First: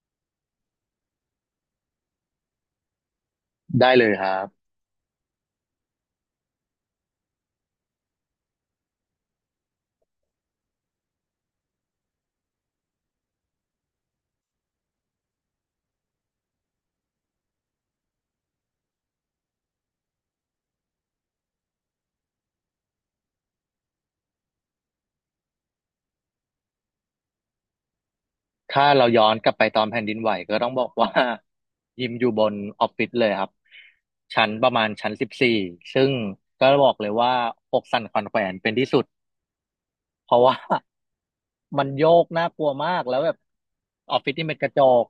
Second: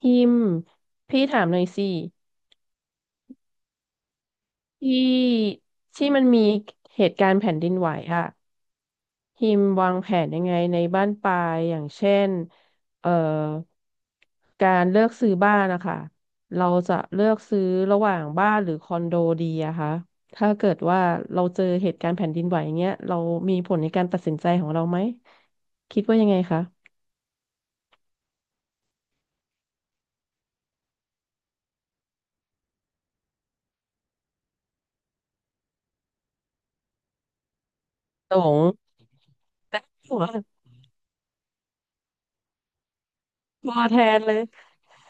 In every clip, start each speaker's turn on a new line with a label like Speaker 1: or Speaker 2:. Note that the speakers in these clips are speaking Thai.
Speaker 1: พิมพ์พี่ถามหน่อยสิ
Speaker 2: ได้เลยครับ
Speaker 1: ที่ที่มันมีเหตุการณ์แผ่นดินไหวอะพิมพ์วางแผนยังไงในบ้านปลายอย่างเช่นเอ่อการเลือกซื้อบ้านนะคะเราจะเลือกซื้อระหว่างบ้านหรือคอนโดดีอะคะถ้าเกิดว่าเราเจอเหตุการณ์แผ่นดินไหวอย่างเงี้ยเรามีผลในการตัดสินใจของเราไหมคิดว่ายังไงคะ
Speaker 2: ถ้าเราย้อนกลับไปตอนแผ่นดินไหวก็ต้องบอกว่า ยิมอยู่บนออฟฟิศเลยครับชั้นประมาณชั้น 14ซึ่งก็บอกเลยว่าอกสั่นขวัญ
Speaker 1: โต
Speaker 2: แขวน
Speaker 1: ง
Speaker 2: เป็นที่สุด
Speaker 1: แต่หัว
Speaker 2: เพราะว่า มันโยกน่ากลัวมากแล้วแบบ
Speaker 1: ตัวแท
Speaker 2: อ
Speaker 1: น
Speaker 2: อฟฟิ
Speaker 1: เล
Speaker 2: ศ
Speaker 1: ย
Speaker 2: นี่เป็นกระจก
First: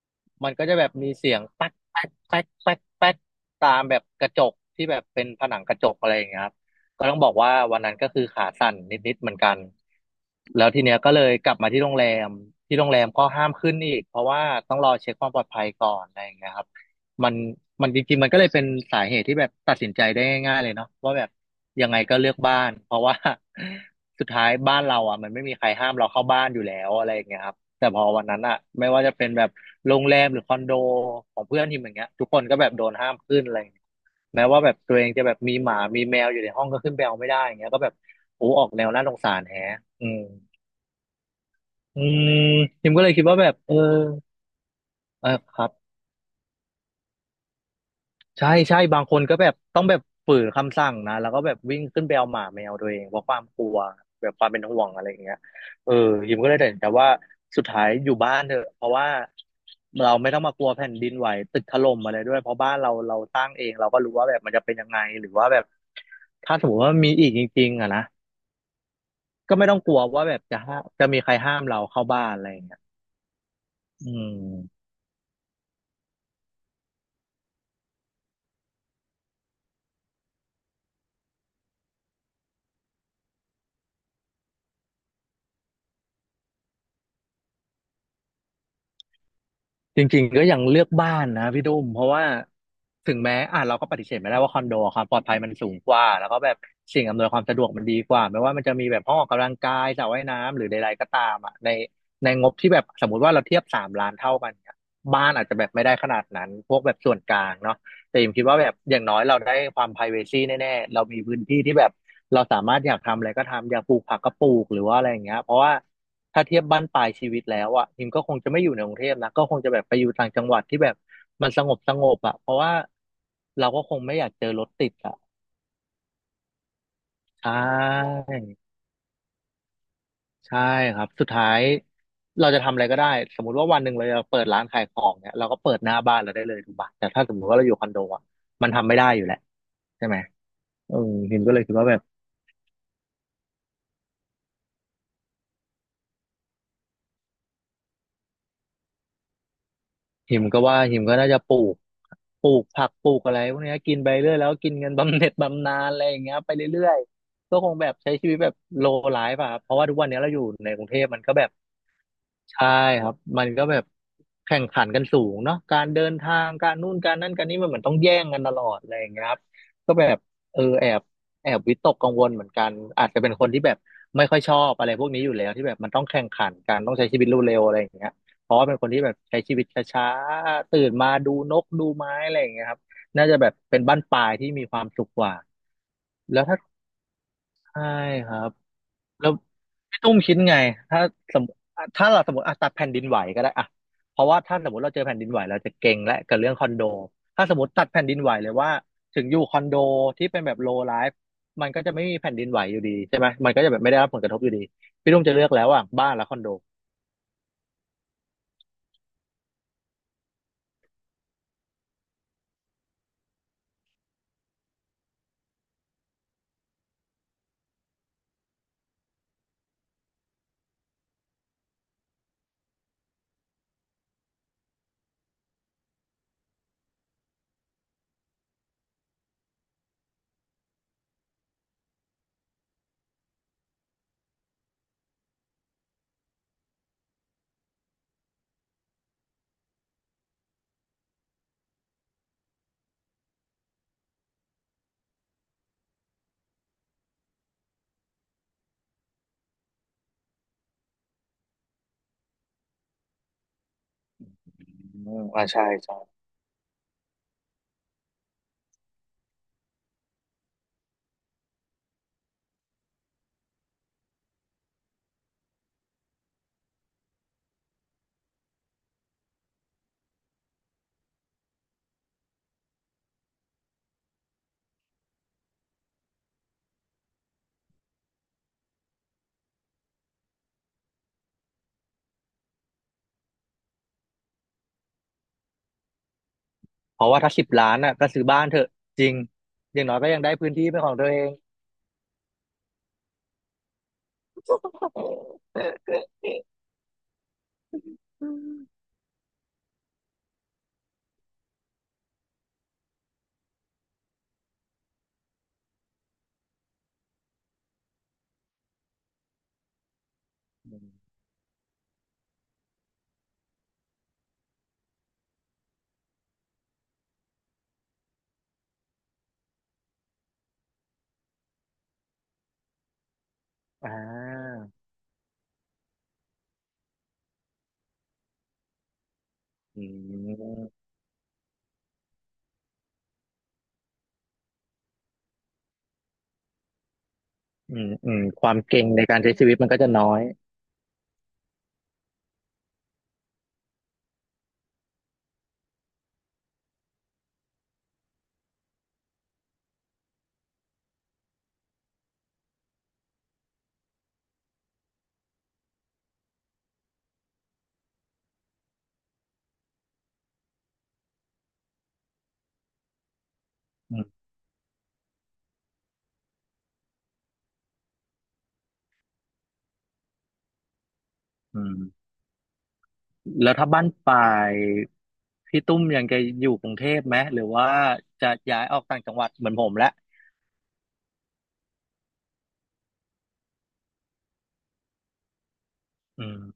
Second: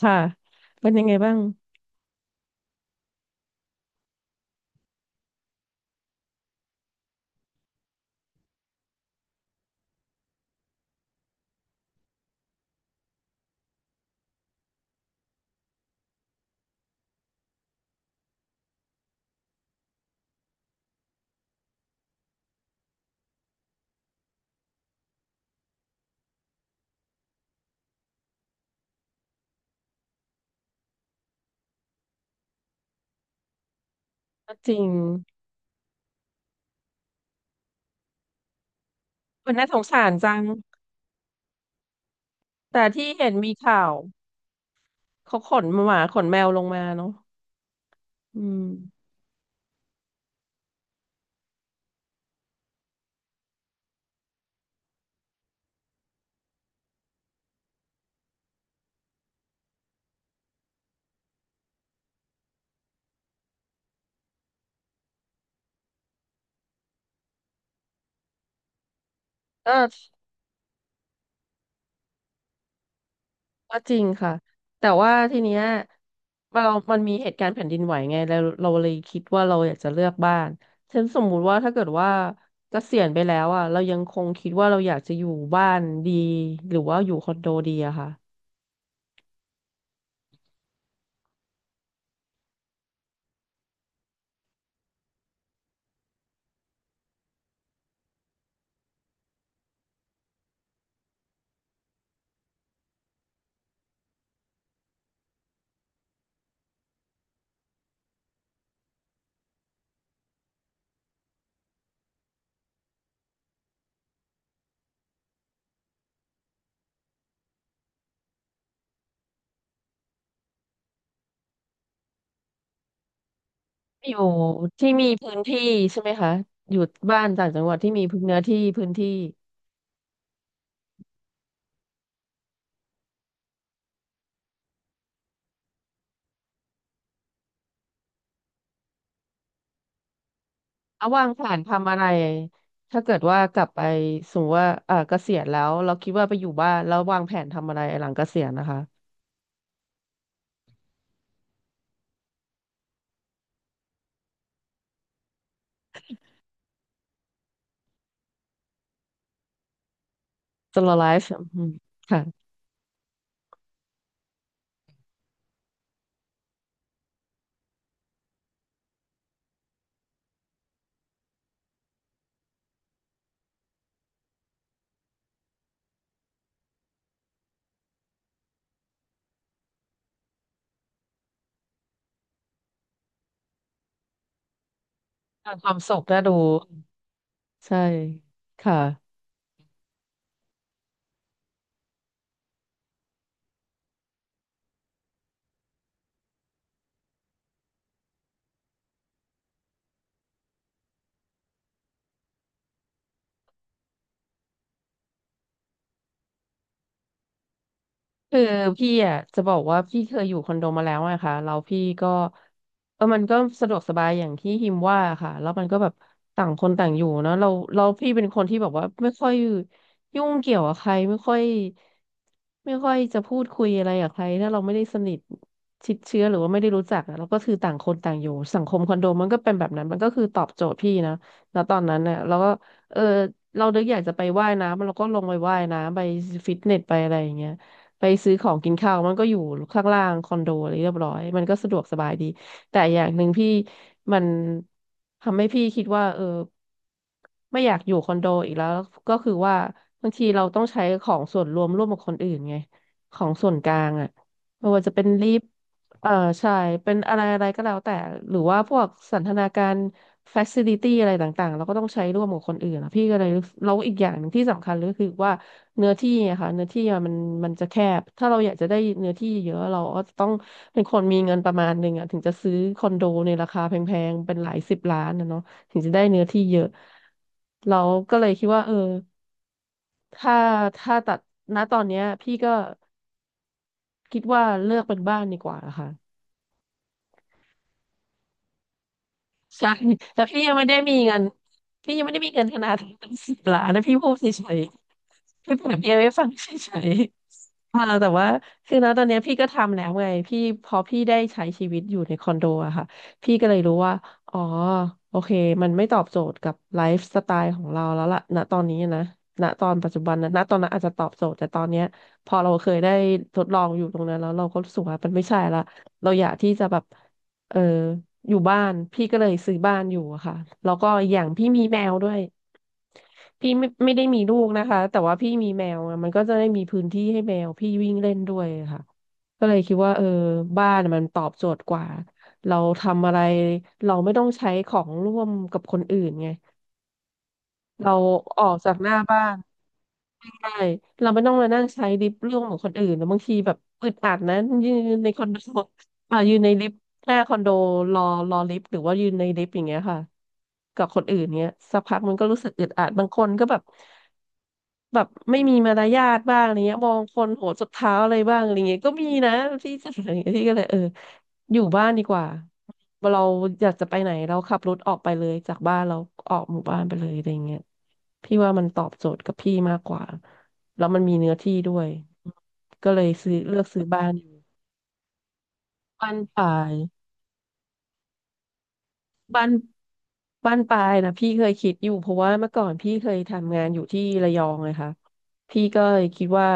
Speaker 1: ค่ะ
Speaker 2: มันก็จะแบ
Speaker 1: เป็
Speaker 2: บ
Speaker 1: นยัง
Speaker 2: มี
Speaker 1: ไง
Speaker 2: เสี
Speaker 1: บ้า
Speaker 2: ย
Speaker 1: ง
Speaker 2: งแป๊กแป๊กแป๊กแป๊กแป๊กตามแบบกระจกที่แบบเป็นผนังกระจกอะไรอย่างเงี้ยครับก็ต้องบอกว่าวันนั้นก็คือขาสั่นนิดๆเหมือนกันแล้วทีเนี้ยก็เลยกลับมาที่โรงแรมที่โรงแรมก็ห้ามขึ้นอีกเพราะว่าต้องรอเช็คความปลอดภัยก่อนอะไรอย่างเงี้ยครับมันมันจริงๆมันก็เลยเป็นสาเหตุที่แบบตัดสินใจได้ง่ายๆเลยเนาะว่าแบบยังไงก็เลือกบ้านเพราะว่า สุดท้ายบ้านเราอ่ะมันไม่มีใครห้ามเราเข้าบ้านอยู่แล้วอะไรอย่างเงี้ยครับ แต่พอวันนั้นอะไม่ว่าจะเป็นแบบโรงแรมหรือคอนโดของเพื่อนทีมอย่างเงี้ยทุกคนก็แบบโดนห้ามขึ้นอะไรอย่างเงี้ยแม้
Speaker 1: ก็
Speaker 2: ว่า
Speaker 1: จ
Speaker 2: แบบ
Speaker 1: ริง
Speaker 2: ตัวเองจะแบบมีหมามีแมวอยู่ในห้องก็ขึ้นไปเอาไม่ได้อย่างเงี้ยก็แบบโอ้ออกแนวน่าสงสาร
Speaker 1: มัน
Speaker 2: แฮะ
Speaker 1: น่าสงสา
Speaker 2: อื
Speaker 1: ร
Speaker 2: ม
Speaker 1: จัง
Speaker 2: อืม
Speaker 1: แต่
Speaker 2: ทิมก็
Speaker 1: ที่
Speaker 2: เลยคิด
Speaker 1: เห็น
Speaker 2: ว่าแบ
Speaker 1: มี
Speaker 2: บเออ
Speaker 1: ข่าว
Speaker 2: เออ
Speaker 1: เขาข
Speaker 2: ค
Speaker 1: น
Speaker 2: รับ
Speaker 1: หมาขนแมวลงมาเนาะอื
Speaker 2: ใช่ใช่
Speaker 1: ม
Speaker 2: บางคนก็แบบต้องแบบฝืนคำสั่งนะแล้วก็แบบวิ่งขึ้นไปเอาหมาแมวตัวเองเพราะความกลัวแบบความเป็นห่วงอะไรอย่างเงี้ยเออยิมก็เลยตัดสินใจว่าสุดท้ายอยู่บ้านเถอะเพราะว่าเราไม่ต้องมากลัวแผ่นดินไหวตึกถล่มอะไรด้วยเพราะบ้านเราเราสร้างเองเราก็รู้ว่าแบบมันจะเป็นยังไงหรือว่าแบบถ้าสมมติว่ามีอีกจริงๆอ่ะนะก็ไม่ต้องกลัว
Speaker 1: ก็
Speaker 2: ว่าแบบจะมีใครห้ามเราเข้าบ้านอะไรอย่างเงี้ย
Speaker 1: ก็จริง
Speaker 2: อื
Speaker 1: ค่ะ
Speaker 2: ม
Speaker 1: แต่ว่าทีเนี้ยเรามันมีเหตุการณ์แผ่นดินไหวไงแล้วเราเลยคิดว่าเราอยากจะเลือกบ้านเช่นสมมุติว่าถ้าเกิดว่าเกษียณไปแล้วอ่ะเรายังคงคิดว่าเราอยากจะอยู่บ้านดีหรือว่าอยู่คอนโดดีอะค่ะ
Speaker 2: จริงๆก็ยังเลือกบ้านนะพี่ดุ้มเพราะว่าถึงแม้อ่ะเราก็ปฏิเสธไม่ได้ว่าคอนโดความปลอดภัยมันสูงกว่าแล้วก็แบบสิ่งอำนวยความสะดวกมันดีกว่าไม่ว่ามันจะมีแบบห้องออกกำลังกายสระว่ายน้ำหรือใดๆก็ตามอ่ะในงบที่แบบสมมติว่าเราเทียบ3 ล้านเท่ากันเนี่ยบ้านอาจจะแบบไม่ได้ขนาดนั้นพวกแบบส่วนกลางเนาะ แต่อมคิดว่าแบบอย่างน้อยเราได้ความ privacy แน่ๆเรามีพื้นที่ที่แบบเราสามารถอยากทำอะไรก็ทำอยากปลูกผักก็ปลูกหรือว่าอะไรอย่างเงี้ยเพราะว่าถ้าเทียบบ้านปลายชีวิตแล้วอ่ะพิมก็คงจะไม่อยู่ในกรุงเทพนะก็คงจะแบบไปอยู่ต่างจังหวัดที่แบบมันสงบสงบอ่ะเพราะว่าเราก็คง
Speaker 1: อ
Speaker 2: ไม่
Speaker 1: ยู่
Speaker 2: อยากเจอรถติ
Speaker 1: ที่
Speaker 2: ด
Speaker 1: มี
Speaker 2: อ่ะ
Speaker 1: พื้นที่ใช่ไหมคะอยู่บ้าน
Speaker 2: ใช
Speaker 1: ต่างจังหวัดที่มีพื้
Speaker 2: ่
Speaker 1: นเนื้อที่พื้นที่
Speaker 2: ใช่ครับสุดท้ายเราจะทำอะไรก็ได้สมมุติว่าวันหนึ่งเราจะเปิดร้านขายของเนี่ยเราก็เปิดหน้าบ้านเราได้เลยถูกปะแต่ถ้าสมมติว่าเราอยู่คอนโดอ่ะมันทำไม่ได้อยู่แหละใช่ไหม เออ
Speaker 1: เอาวาง
Speaker 2: ฮิ
Speaker 1: แผ
Speaker 2: มก็
Speaker 1: น
Speaker 2: เลยคิดว่า
Speaker 1: ทำ
Speaker 2: แบ
Speaker 1: อะ
Speaker 2: บ
Speaker 1: ไรถ้าเกิดว่ากลับไปสมมติว่าเออเกษียณแล้วเราคิดว่าไปอยู่บ้านแล้ววางแผนทำอะไรหลังเกษียณนะคะ
Speaker 2: ฮิมก็ว่าฮิมก็น่าจะปลูกผักปลูกอะไรพวกเนี้ยกินไปเรื่อยแล้วกินเงินบำเหน็จบำนาญอะไรอย่างเงี้ยไปเรื่อยๆก็คงแบบใช้ชีวิตแบบโลไลฟ์อะครับเพราะว่าทุกวันเนี้ยเราอยู่ใน
Speaker 1: ส
Speaker 2: กรุ
Speaker 1: โล
Speaker 2: งเท
Speaker 1: ไล
Speaker 2: พมัน
Speaker 1: ฟ์
Speaker 2: ก็แบบ
Speaker 1: ค่ะ
Speaker 2: ใช่ครับ มันก็แบบแข่งขันกันสูงเนาะการเดินทางการนู่นการนั่นการนี้มันเหมือนต้องแย่งกันตลอดอะไรอย่างเงี้ยครับก็แบบเออแอบวิตกกังวลเหมือนกันอาจจะเป็นคนที่แบบไม่ค่อยชอบอะไรพวกนี้อยู่แล้วที่แบบมันต้องแข่งขันกันต้องใช้ชีวิตเร็วๆอะไรอย่างเงี้ยเพราะว่าเป็นคนที่แบบใช้ชีวิตช้าๆตื่นมาดูนกดูไม้อะไรอย่างเงี้ยครับน่าจะแบบเป็นบั้นปลายที่มีความสุขกว่า
Speaker 1: ทำความสุขน่าดู
Speaker 2: แล้วถ้า
Speaker 1: ใช่
Speaker 2: ใช่ครับ
Speaker 1: ค่ะ
Speaker 2: แล้วพี่ตุ้มคิดไงถ้าสมมติถ้าเราสมมติอ่ะตัดแผ่นดินไหวก็ได้อ่ะเพราะว่าถ้าสมมติเราเจอแผ่นดินไหวเราจะเก่งและกับเรื่องคอนโดถ้าสมมติตัดแผ่นดินไหวเลยว่าถึงอยู่คอนโดที่เป็นแบบโลไลฟ์มันก็จะไม่มีแผ่นดินไหวอยู่ดีใช่ไหมมันก็จะแบบไม่ได้รับผลกระทบอยู่ดีพี่ตุ้มจะเลือกแล้วอ่ะบ้านและคอนโด
Speaker 1: คือพี่อ่ะจะบอกว่าพี่เคยอยู่คอนโดมาแล้วอะค่ะแล้วพี่ก็เออมันก็สะดวกสบายอย่างที่ฮิมว่าค่ะแล้วมันก็แบบต่างคนต่างอยู่เนาะเราพี่เป็นคนที่แบบว่าไม่ค่อยยุ่งเกี่ยวกับใครไม่ค่อยจะพูดคุยอะไรกับใครถ้าเราไม่ได้สนิทชิดเชื้อหรือว่าไม่ได้รู้จักอะเราก็คือต่างคนต่างอยู่สังคมคอนโดมันก็เป็นแบบนั้นมันก็คือตอบโจทย์พี่นะแล้วตอนนั้นเนี่ยเราก็เออเรานึกอยากจะไปว่ายน้ำเราก็ลงไปว่ายน้ำไปฟิตเนสไปอะไรอย่างเงี้ย ไปซื้อของกินข้าวมันก็อยู่ข้างล่างคอนโดอะไรเรียบร้อยมันก็สะดวกสบายดีแต่อย่างหนึ่งพี่มันทำให้พี่คิดว่าเออไม่อยากอยู่คอนโดอีกแล้วก็คือว่าบางทีเราต้องใช้ของส่วนรวมร่วมกับคนอื่นไงของส่วนกลางอ่ะไม่ว่าจะเป็น
Speaker 2: อืม
Speaker 1: ลิฟ
Speaker 2: อ่า
Speaker 1: ต์
Speaker 2: ใช่ใช่
Speaker 1: เอ่อใช่เป็นอะไรอะไรก็แล้วแต่หรือว่าพวกสันทนาการ f a c i l i t y อะไรต่างๆเราก็ต้องใช้ร่วมกับคนอื่นอะพี่ก็เลยรู้สึกแล้วอีกอย่างหนึ่งที่สำคัญเลยก็คือว่า เนื้อที่อะค่ะเนื้อที่อะมันมันจะแคบถ้าเราอยากจะได้เนื้อที่เยอะเราก็ต้องเป็นคนมีเงินประมาณหนึ่งอะถึงจะซื้อคอนโดในราคาแพงๆเป็นหลายสิบล้านนะเนาะถึงจะได้เนื้อที่เยอะเราก็เลยคิดว่าเออถ้าตัดณตอนเนี้ยพี่ก็คิดว่าเลือกเป็นบ้านดีกว่าค่ะ
Speaker 2: เพราะว่าถ้า10 ล้านอ่ะก็ซื้อบ้านเถอะจริง
Speaker 1: ใช่
Speaker 2: อย่างน้อยก็ยั
Speaker 1: แล้
Speaker 2: ง
Speaker 1: ว
Speaker 2: ได้
Speaker 1: พี่
Speaker 2: พื้
Speaker 1: ยั
Speaker 2: น
Speaker 1: งไม่
Speaker 2: ที่
Speaker 1: ได้
Speaker 2: เป็นข
Speaker 1: มี
Speaker 2: องตัว
Speaker 1: เงิ
Speaker 2: เอ
Speaker 1: น
Speaker 2: ง
Speaker 1: พี่ยังไม่ได้มีเงินขนาดตั้งสิบล้านนะพี่พูดเฉยๆพี่เปรียบเทียบให้ฟังเฉยๆอ่าแต่ว่าคือนะตอนเนี้ยพี่ก็ทำแล้วไงพี่พอพี่ได้ใช้ชีวิตอยู่ในคอนโดอะค่ะพี่ก็เลยรู้ว่าอ๋อโอเคมันไม่ตอบโจทย์กับไลฟ์สไตล์ของเราแล้วล่ะณตอนนี้นะณตอนปัจจุบันนะณตอนนั้
Speaker 2: อ
Speaker 1: นอาจ
Speaker 2: ม
Speaker 1: จะตอบโจทย์แต่ตอนเนี้ยพอเราเคยได้ทดลองอยู่ตรงนั้นแล้วเราก็รู้สึกว่ามันไม่ใช่ละเราอยากที่จะแบบ เอออยู่บ้านพี่ก็เลยซื้อบ้านอยู่อะค่ะแล้วก็อย่างพี่มีแมวด้วยพี่ไม่
Speaker 2: อ่
Speaker 1: ไม่ได้มีลูก
Speaker 2: า
Speaker 1: นะคะแต่ว่าพี่มีแมวอะมันก็จะได้มีพื้นที่ให้แมวพี่วิ่งเล่นด้วยอะค่ะก็เลยคิด
Speaker 2: อื
Speaker 1: ว่าเออบ้าน
Speaker 2: ม
Speaker 1: มันตอบโจทย์กว่าเราทำอะไรเราไม่ต้องใช้ของร่วมกับคนอื่นไง
Speaker 2: อืม
Speaker 1: เรา
Speaker 2: อืม
Speaker 1: อ
Speaker 2: ค
Speaker 1: อ
Speaker 2: วา
Speaker 1: ก
Speaker 2: ม
Speaker 1: จาก
Speaker 2: เก่
Speaker 1: ห
Speaker 2: ง
Speaker 1: น้า
Speaker 2: ในการ
Speaker 1: บ้า
Speaker 2: ใช้
Speaker 1: น
Speaker 2: ชีวิตมันก็จะน้อย
Speaker 1: ใช่เราไม่ต้องมานั่งใช้ลิฟต์ร่วมของคนอื่นแล้วบางทีแบบอึดอัดนะยืนในคอนโด อ่ายืนในลิฟต์หน้าคอนโดรอรอลิฟต์หรือว่ายืนในลิฟต์อย่างเงี้ยค่ะกับคนอื่นเงี้ยสักพักมันก็รู้สึกอึดอัดบางคนก็แบบ แบบไม่มีมารยาทบ้างอะไรเงี้ยมองคนโหวสุดเท้าอะไรบ้างอะไรเงี้ยก็มีนะที่จะ อะไรเงี้ยที่ก็เลยเอออยู่บ้านดีกว่าเราอยากจะไป
Speaker 2: อืม
Speaker 1: ไหนเราขับรถออกไปเลยจากบ้านเราออกหมู่บ้านไปเลยอะไรเงี้ยพี่ว่ามันตอบโจทย์กับพี่มากกว่าแล้วมันมีเนื้อที่
Speaker 2: อื
Speaker 1: ด้วย
Speaker 2: ม
Speaker 1: ก็เลยซื้อ
Speaker 2: แล้ว
Speaker 1: เลือก
Speaker 2: ถ้า
Speaker 1: ซื้
Speaker 2: บ้า
Speaker 1: อ
Speaker 2: น
Speaker 1: บ้า
Speaker 2: ป
Speaker 1: น
Speaker 2: ลา
Speaker 1: อยู่
Speaker 2: ยพี่ตุ้มยัง
Speaker 1: บ้าน
Speaker 2: จะอ
Speaker 1: ป่า
Speaker 2: ยู่กรุ
Speaker 1: ย
Speaker 2: งเทพไหมหรือว่าจะย้ายออกต่างจังหวัด
Speaker 1: บ้า
Speaker 2: เหมื
Speaker 1: น
Speaker 2: อนผมแล้ว
Speaker 1: บ้านปลายนะพี่เคยคิดอยู่เพราะว่าเมื่อก่อนพี่เคยทำงานอยู่ที่ระยองเลยค่ะพี่ก็เลยคิ
Speaker 2: อื
Speaker 1: ด
Speaker 2: ม
Speaker 1: ว่า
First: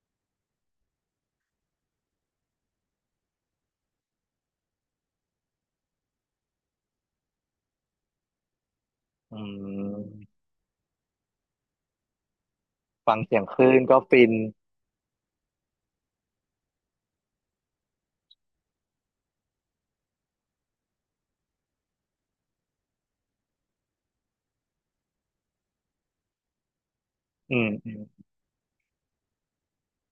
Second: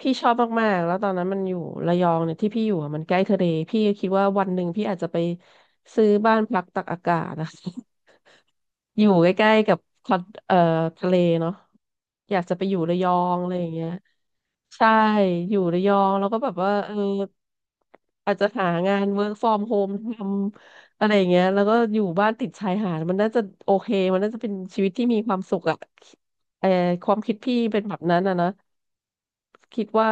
Speaker 1: พี่ชอบมากๆแล้วตอนนั้นมันอยู่ระยองเนี่ยที่พี่อยู่อะมันใกล้ทะเลพี่ก็คิดว่าวันหนึ่งพี่อาจจะไปซื้อบ้านพักตักอากาศนะ อยู่ใก
Speaker 2: อื
Speaker 1: ล้ๆกับคอน
Speaker 2: ม
Speaker 1: เอ่อทะเลเนาะอยากจะไปอยู่ระยอ
Speaker 2: ฟัง
Speaker 1: ง
Speaker 2: เสียง
Speaker 1: อะไร
Speaker 2: ค
Speaker 1: อย่าง
Speaker 2: ลื่น
Speaker 1: เงี้ย
Speaker 2: ก็ฟิน
Speaker 1: ใช่อยู่ระยองแล้วก็แบบว่าเอออาจจะหางาน work from home ทำอะไรอย่างเงี้ยแล้วก็อยู่บ้านติดชายหาดมันน่าจะโอเคมันน่าจะเป็นชีวิตที่มีความสุขอะเออความคิดพี่
Speaker 2: อืม
Speaker 1: เป็น
Speaker 2: อื
Speaker 1: แบ
Speaker 2: ม
Speaker 1: บนั้นอะนะคิดว่า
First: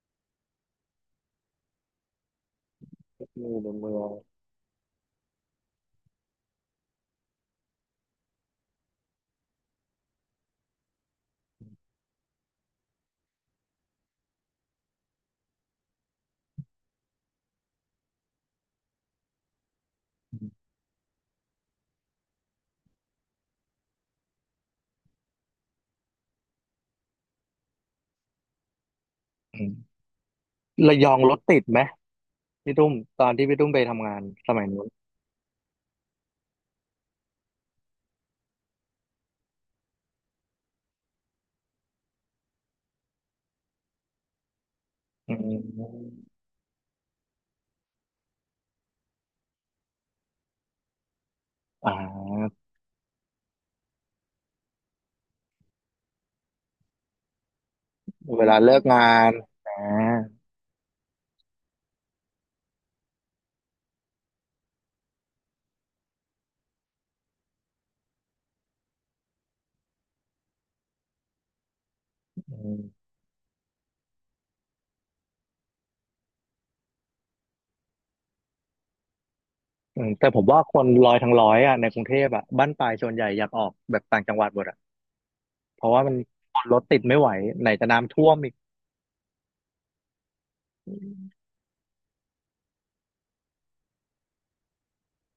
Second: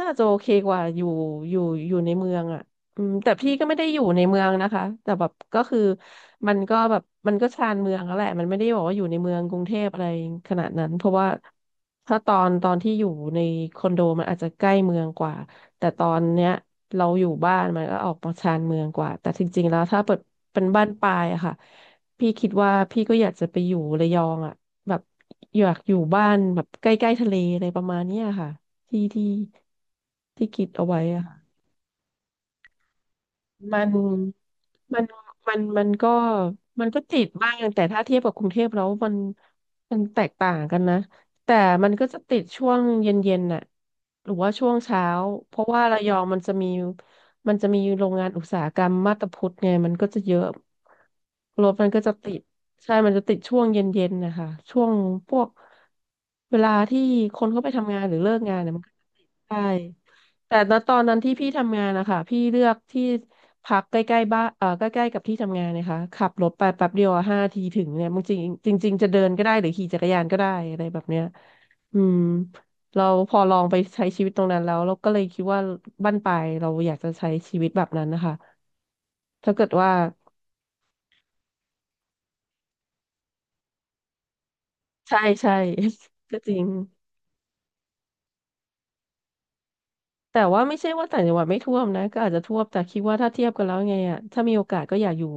Speaker 1: น่าจะโอเคกว่าอยู่อยู่อยู่ในเมืองอะ อืม
Speaker 2: ก็
Speaker 1: แต่
Speaker 2: อ
Speaker 1: พี่
Speaker 2: ยู่
Speaker 1: ก็
Speaker 2: ใน
Speaker 1: ไม่ได้
Speaker 2: เมื
Speaker 1: อ
Speaker 2: อ
Speaker 1: ยู่
Speaker 2: ง
Speaker 1: ในเมืองนะคะแต่แบบก็คือมันก็แบบมันก็ชานเมืองแล้วแหละมันไม่ได้บอกว่าอยู่ในเมืองกรุงเทพอะไรขนาดนั้นเพราะว่าถ้าตอนที่อยู่ในคอนโดมันอาจจะใกล้เมืองกว่าแต่ตอนเนี้ยเราอยู่บ้านมันก็ออกมาชานเมืองกว่าแต่จริงๆแล้วถ้าเปิด
Speaker 2: อื
Speaker 1: เป็
Speaker 2: ม
Speaker 1: นบ้านปลายอะค่ะพี่คิดว่าพี่ก็อยากจะไปอยู่ระยองอะแบบอยากอยู่บ้านแบบใกล้ๆทะเลอะไรประมาณเนี้ยค่ะที่ที่
Speaker 2: อืม
Speaker 1: ที่คิดเอา
Speaker 2: ระ
Speaker 1: ไว้
Speaker 2: ยอง
Speaker 1: อะ
Speaker 2: รถติดไหมพี่ตุ้มตอนที่พี่ตุ้มไป
Speaker 1: มัน
Speaker 2: ทำงานสมัยนู้น
Speaker 1: มันมันก็มันก็ติดบ้างแต่ถ้าเทียบกับกรุงเทพแล้วมันแตกต่างกันนะแต่มันก็จะติดช่วงเย็นๆน่ะหรือว่าช่วงเช้า
Speaker 2: อื
Speaker 1: เพราะว่าระย
Speaker 2: ม
Speaker 1: องมันจะมีโรงงานอุตสาหกรรมมาบตาพุดไงมันก็จะเยอะรถมัน
Speaker 2: อ่
Speaker 1: ก็จะติด
Speaker 2: า
Speaker 1: ใช่มันจะติดช่วงเย็นๆนะคะช่วงพวกเวลาที่คนเขาไปทำงานหรือเลิก
Speaker 2: เว
Speaker 1: งา
Speaker 2: ลา
Speaker 1: นเนี่ย
Speaker 2: เลิ
Speaker 1: มั
Speaker 2: ก
Speaker 1: นก็
Speaker 2: งาน
Speaker 1: ใช่
Speaker 2: อ่า
Speaker 1: แต่ณตอนนั้นที่พี่ทำงานนะคะพี่เลือกที่พักใกล้ๆบ้านใกล้ๆกับที่ทำงานนะคะขับรถไปแป๊บเดียวห้าทีถึงเนี่ยบางทีจริงจริงๆจะเดินก็ได้หรือขี่จักรยานก็ได้อะไรแบบเนี้ยอืมเราพอลองไปใช้ชีวิตตรงนั้นแล้วเราก็เลยคิดว่าบั้นปลายเราอยากจะใช้ชีวิตแบบนั้นนะคะถ้าเกิดว่า
Speaker 2: อืมแต่ผมว่าคนร้อยทั้งร้อยอ่ะในกรุงเทพอ่ะบ้านปลายส่วนใหญ่อยากออกแบบต่างจังหวัดหมดอ่ะ
Speaker 1: ใช่ใช่
Speaker 2: เพราะว่ามัน
Speaker 1: ก็จริง
Speaker 2: รถติดไม่ไหวไหนจะน้ำท่วมอีก
Speaker 1: แต่ว่าไม่ใช่ว่าต่างจังหวัดไม่ท่วมนะก็อาจจะท่วมแต่คิดว่าถ้าเทียบกันแล้วไงอ่ะถ้ามีโอกาสก็อยากอยู่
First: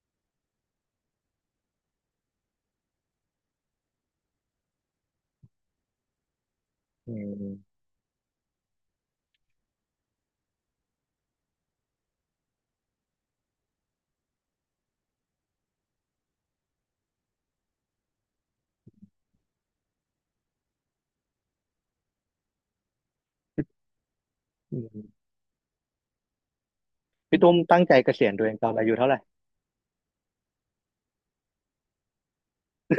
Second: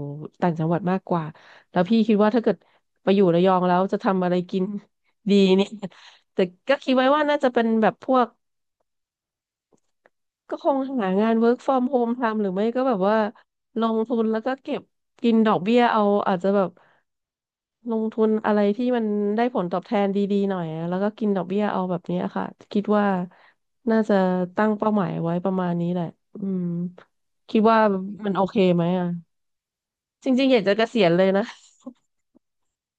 Speaker 1: ต่างจังหวัดมากกว่าแล้วพี่คิดว่าถ้าเกิดไปอยู่ระยองแล้วจะทำอะไรกิน ดีเนี่ย แต่ก็คิดไว้
Speaker 2: อื
Speaker 1: ว่าน่าจะเป็น
Speaker 2: ม
Speaker 1: แบบพวกก็คงหางาน work from home ทำหรือไม่ก็แบบว่าลงทุนแล้วก็เก็บกินดอกเบี้ยเอาอาจจะแบบ ลงทุนอะไรที่มันได้ผลตอบแทนดีๆหน่อยอะแล้วก็กินดอกเบี้ยเอาแบบเนี้ยค่ะคิดว่าน่าจะตั้ง
Speaker 2: อื
Speaker 1: เป้าหมา
Speaker 2: ม
Speaker 1: ยไว้ประมาณนี้แหละอืม
Speaker 2: พี่ตุ้ม
Speaker 1: คิดว่า
Speaker 2: ตั้งใจเกษี
Speaker 1: มั
Speaker 2: ย
Speaker 1: น
Speaker 2: ณ
Speaker 1: โอ
Speaker 2: ตัวเอ
Speaker 1: เค
Speaker 2: งตอน
Speaker 1: ไหม
Speaker 2: อายุ
Speaker 1: อ่ะ
Speaker 2: เท่าไหร่
Speaker 1: จริงๆอยากจะเกษียณเลยนะ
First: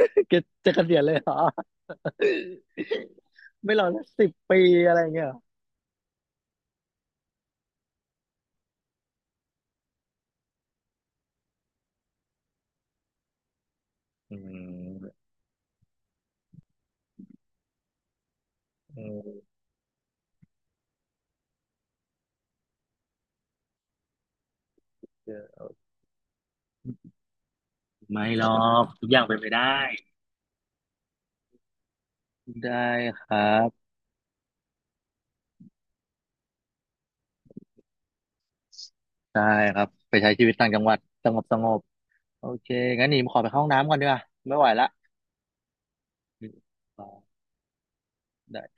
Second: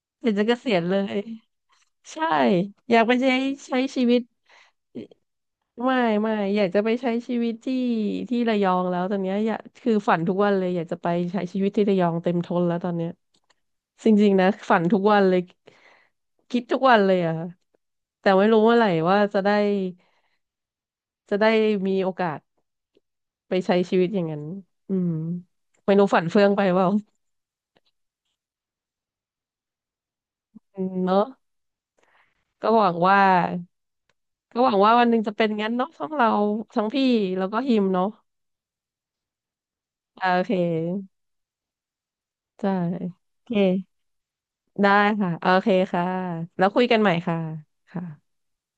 Speaker 1: อ ยาก
Speaker 2: จะ
Speaker 1: จะเกษี
Speaker 2: จะ
Speaker 1: ย
Speaker 2: เก
Speaker 1: ณเล
Speaker 2: ษียณเล
Speaker 1: ย
Speaker 2: ยเหรอ
Speaker 1: ใช่อยากไป ใช้
Speaker 2: ไม่
Speaker 1: ใช้
Speaker 2: รอ
Speaker 1: ชี
Speaker 2: สัก
Speaker 1: วิต
Speaker 2: 10 ปีอะไรเงี้ยเหรอ
Speaker 1: ไม่ไม่อยากจะไปใช้ชีวิตที่ที่ระยองแล้วตอนเนี้ยอยากคือฝันทุกวันเลยอยากจะไปใช้ชีวิตที่ระยองเต็มทนแล้วตอนเนี้ยจริง
Speaker 2: อื
Speaker 1: ๆนะฝันทุกวั
Speaker 2: ม
Speaker 1: นเลยคิดทุกวันเลยอะค่ะแต่ไม่รู้เมื่อไหร่
Speaker 2: อื
Speaker 1: ว่า
Speaker 2: ม
Speaker 1: จะได้จะได้มีโอกาสไปใช้ชีวิตอย่างนั้นอืมไม่รู้ฝันเฟื่องไปเปล่า
Speaker 2: ไม่หรอกทุกอย่างเป็นไปได้
Speaker 1: อืมเนาะก็
Speaker 2: ได้
Speaker 1: หวังว่า
Speaker 2: ครับ
Speaker 1: ก็หวังว่าวันหนึ่งจะเป็นงั้นเนาะทั้งเราทั้งพี่แล้วก็ฮิมเนาะ
Speaker 2: ได้ครับไป
Speaker 1: อ่า
Speaker 2: ใช้
Speaker 1: โอ
Speaker 2: ชี
Speaker 1: เค
Speaker 2: วิตต่างจังหวัดสงบสงบโอเค
Speaker 1: ใช่
Speaker 2: งั้นหนีมข
Speaker 1: โอ
Speaker 2: อไป
Speaker 1: เค
Speaker 2: เข้าห้องน้ำก่อนดีกว่าไม่ไหวละ
Speaker 1: ได้ค่ะโอเคค่ะ
Speaker 2: อื
Speaker 1: แล้ว
Speaker 2: ม
Speaker 1: คุยกันใหม่ค่ะค่ะ
Speaker 2: ได้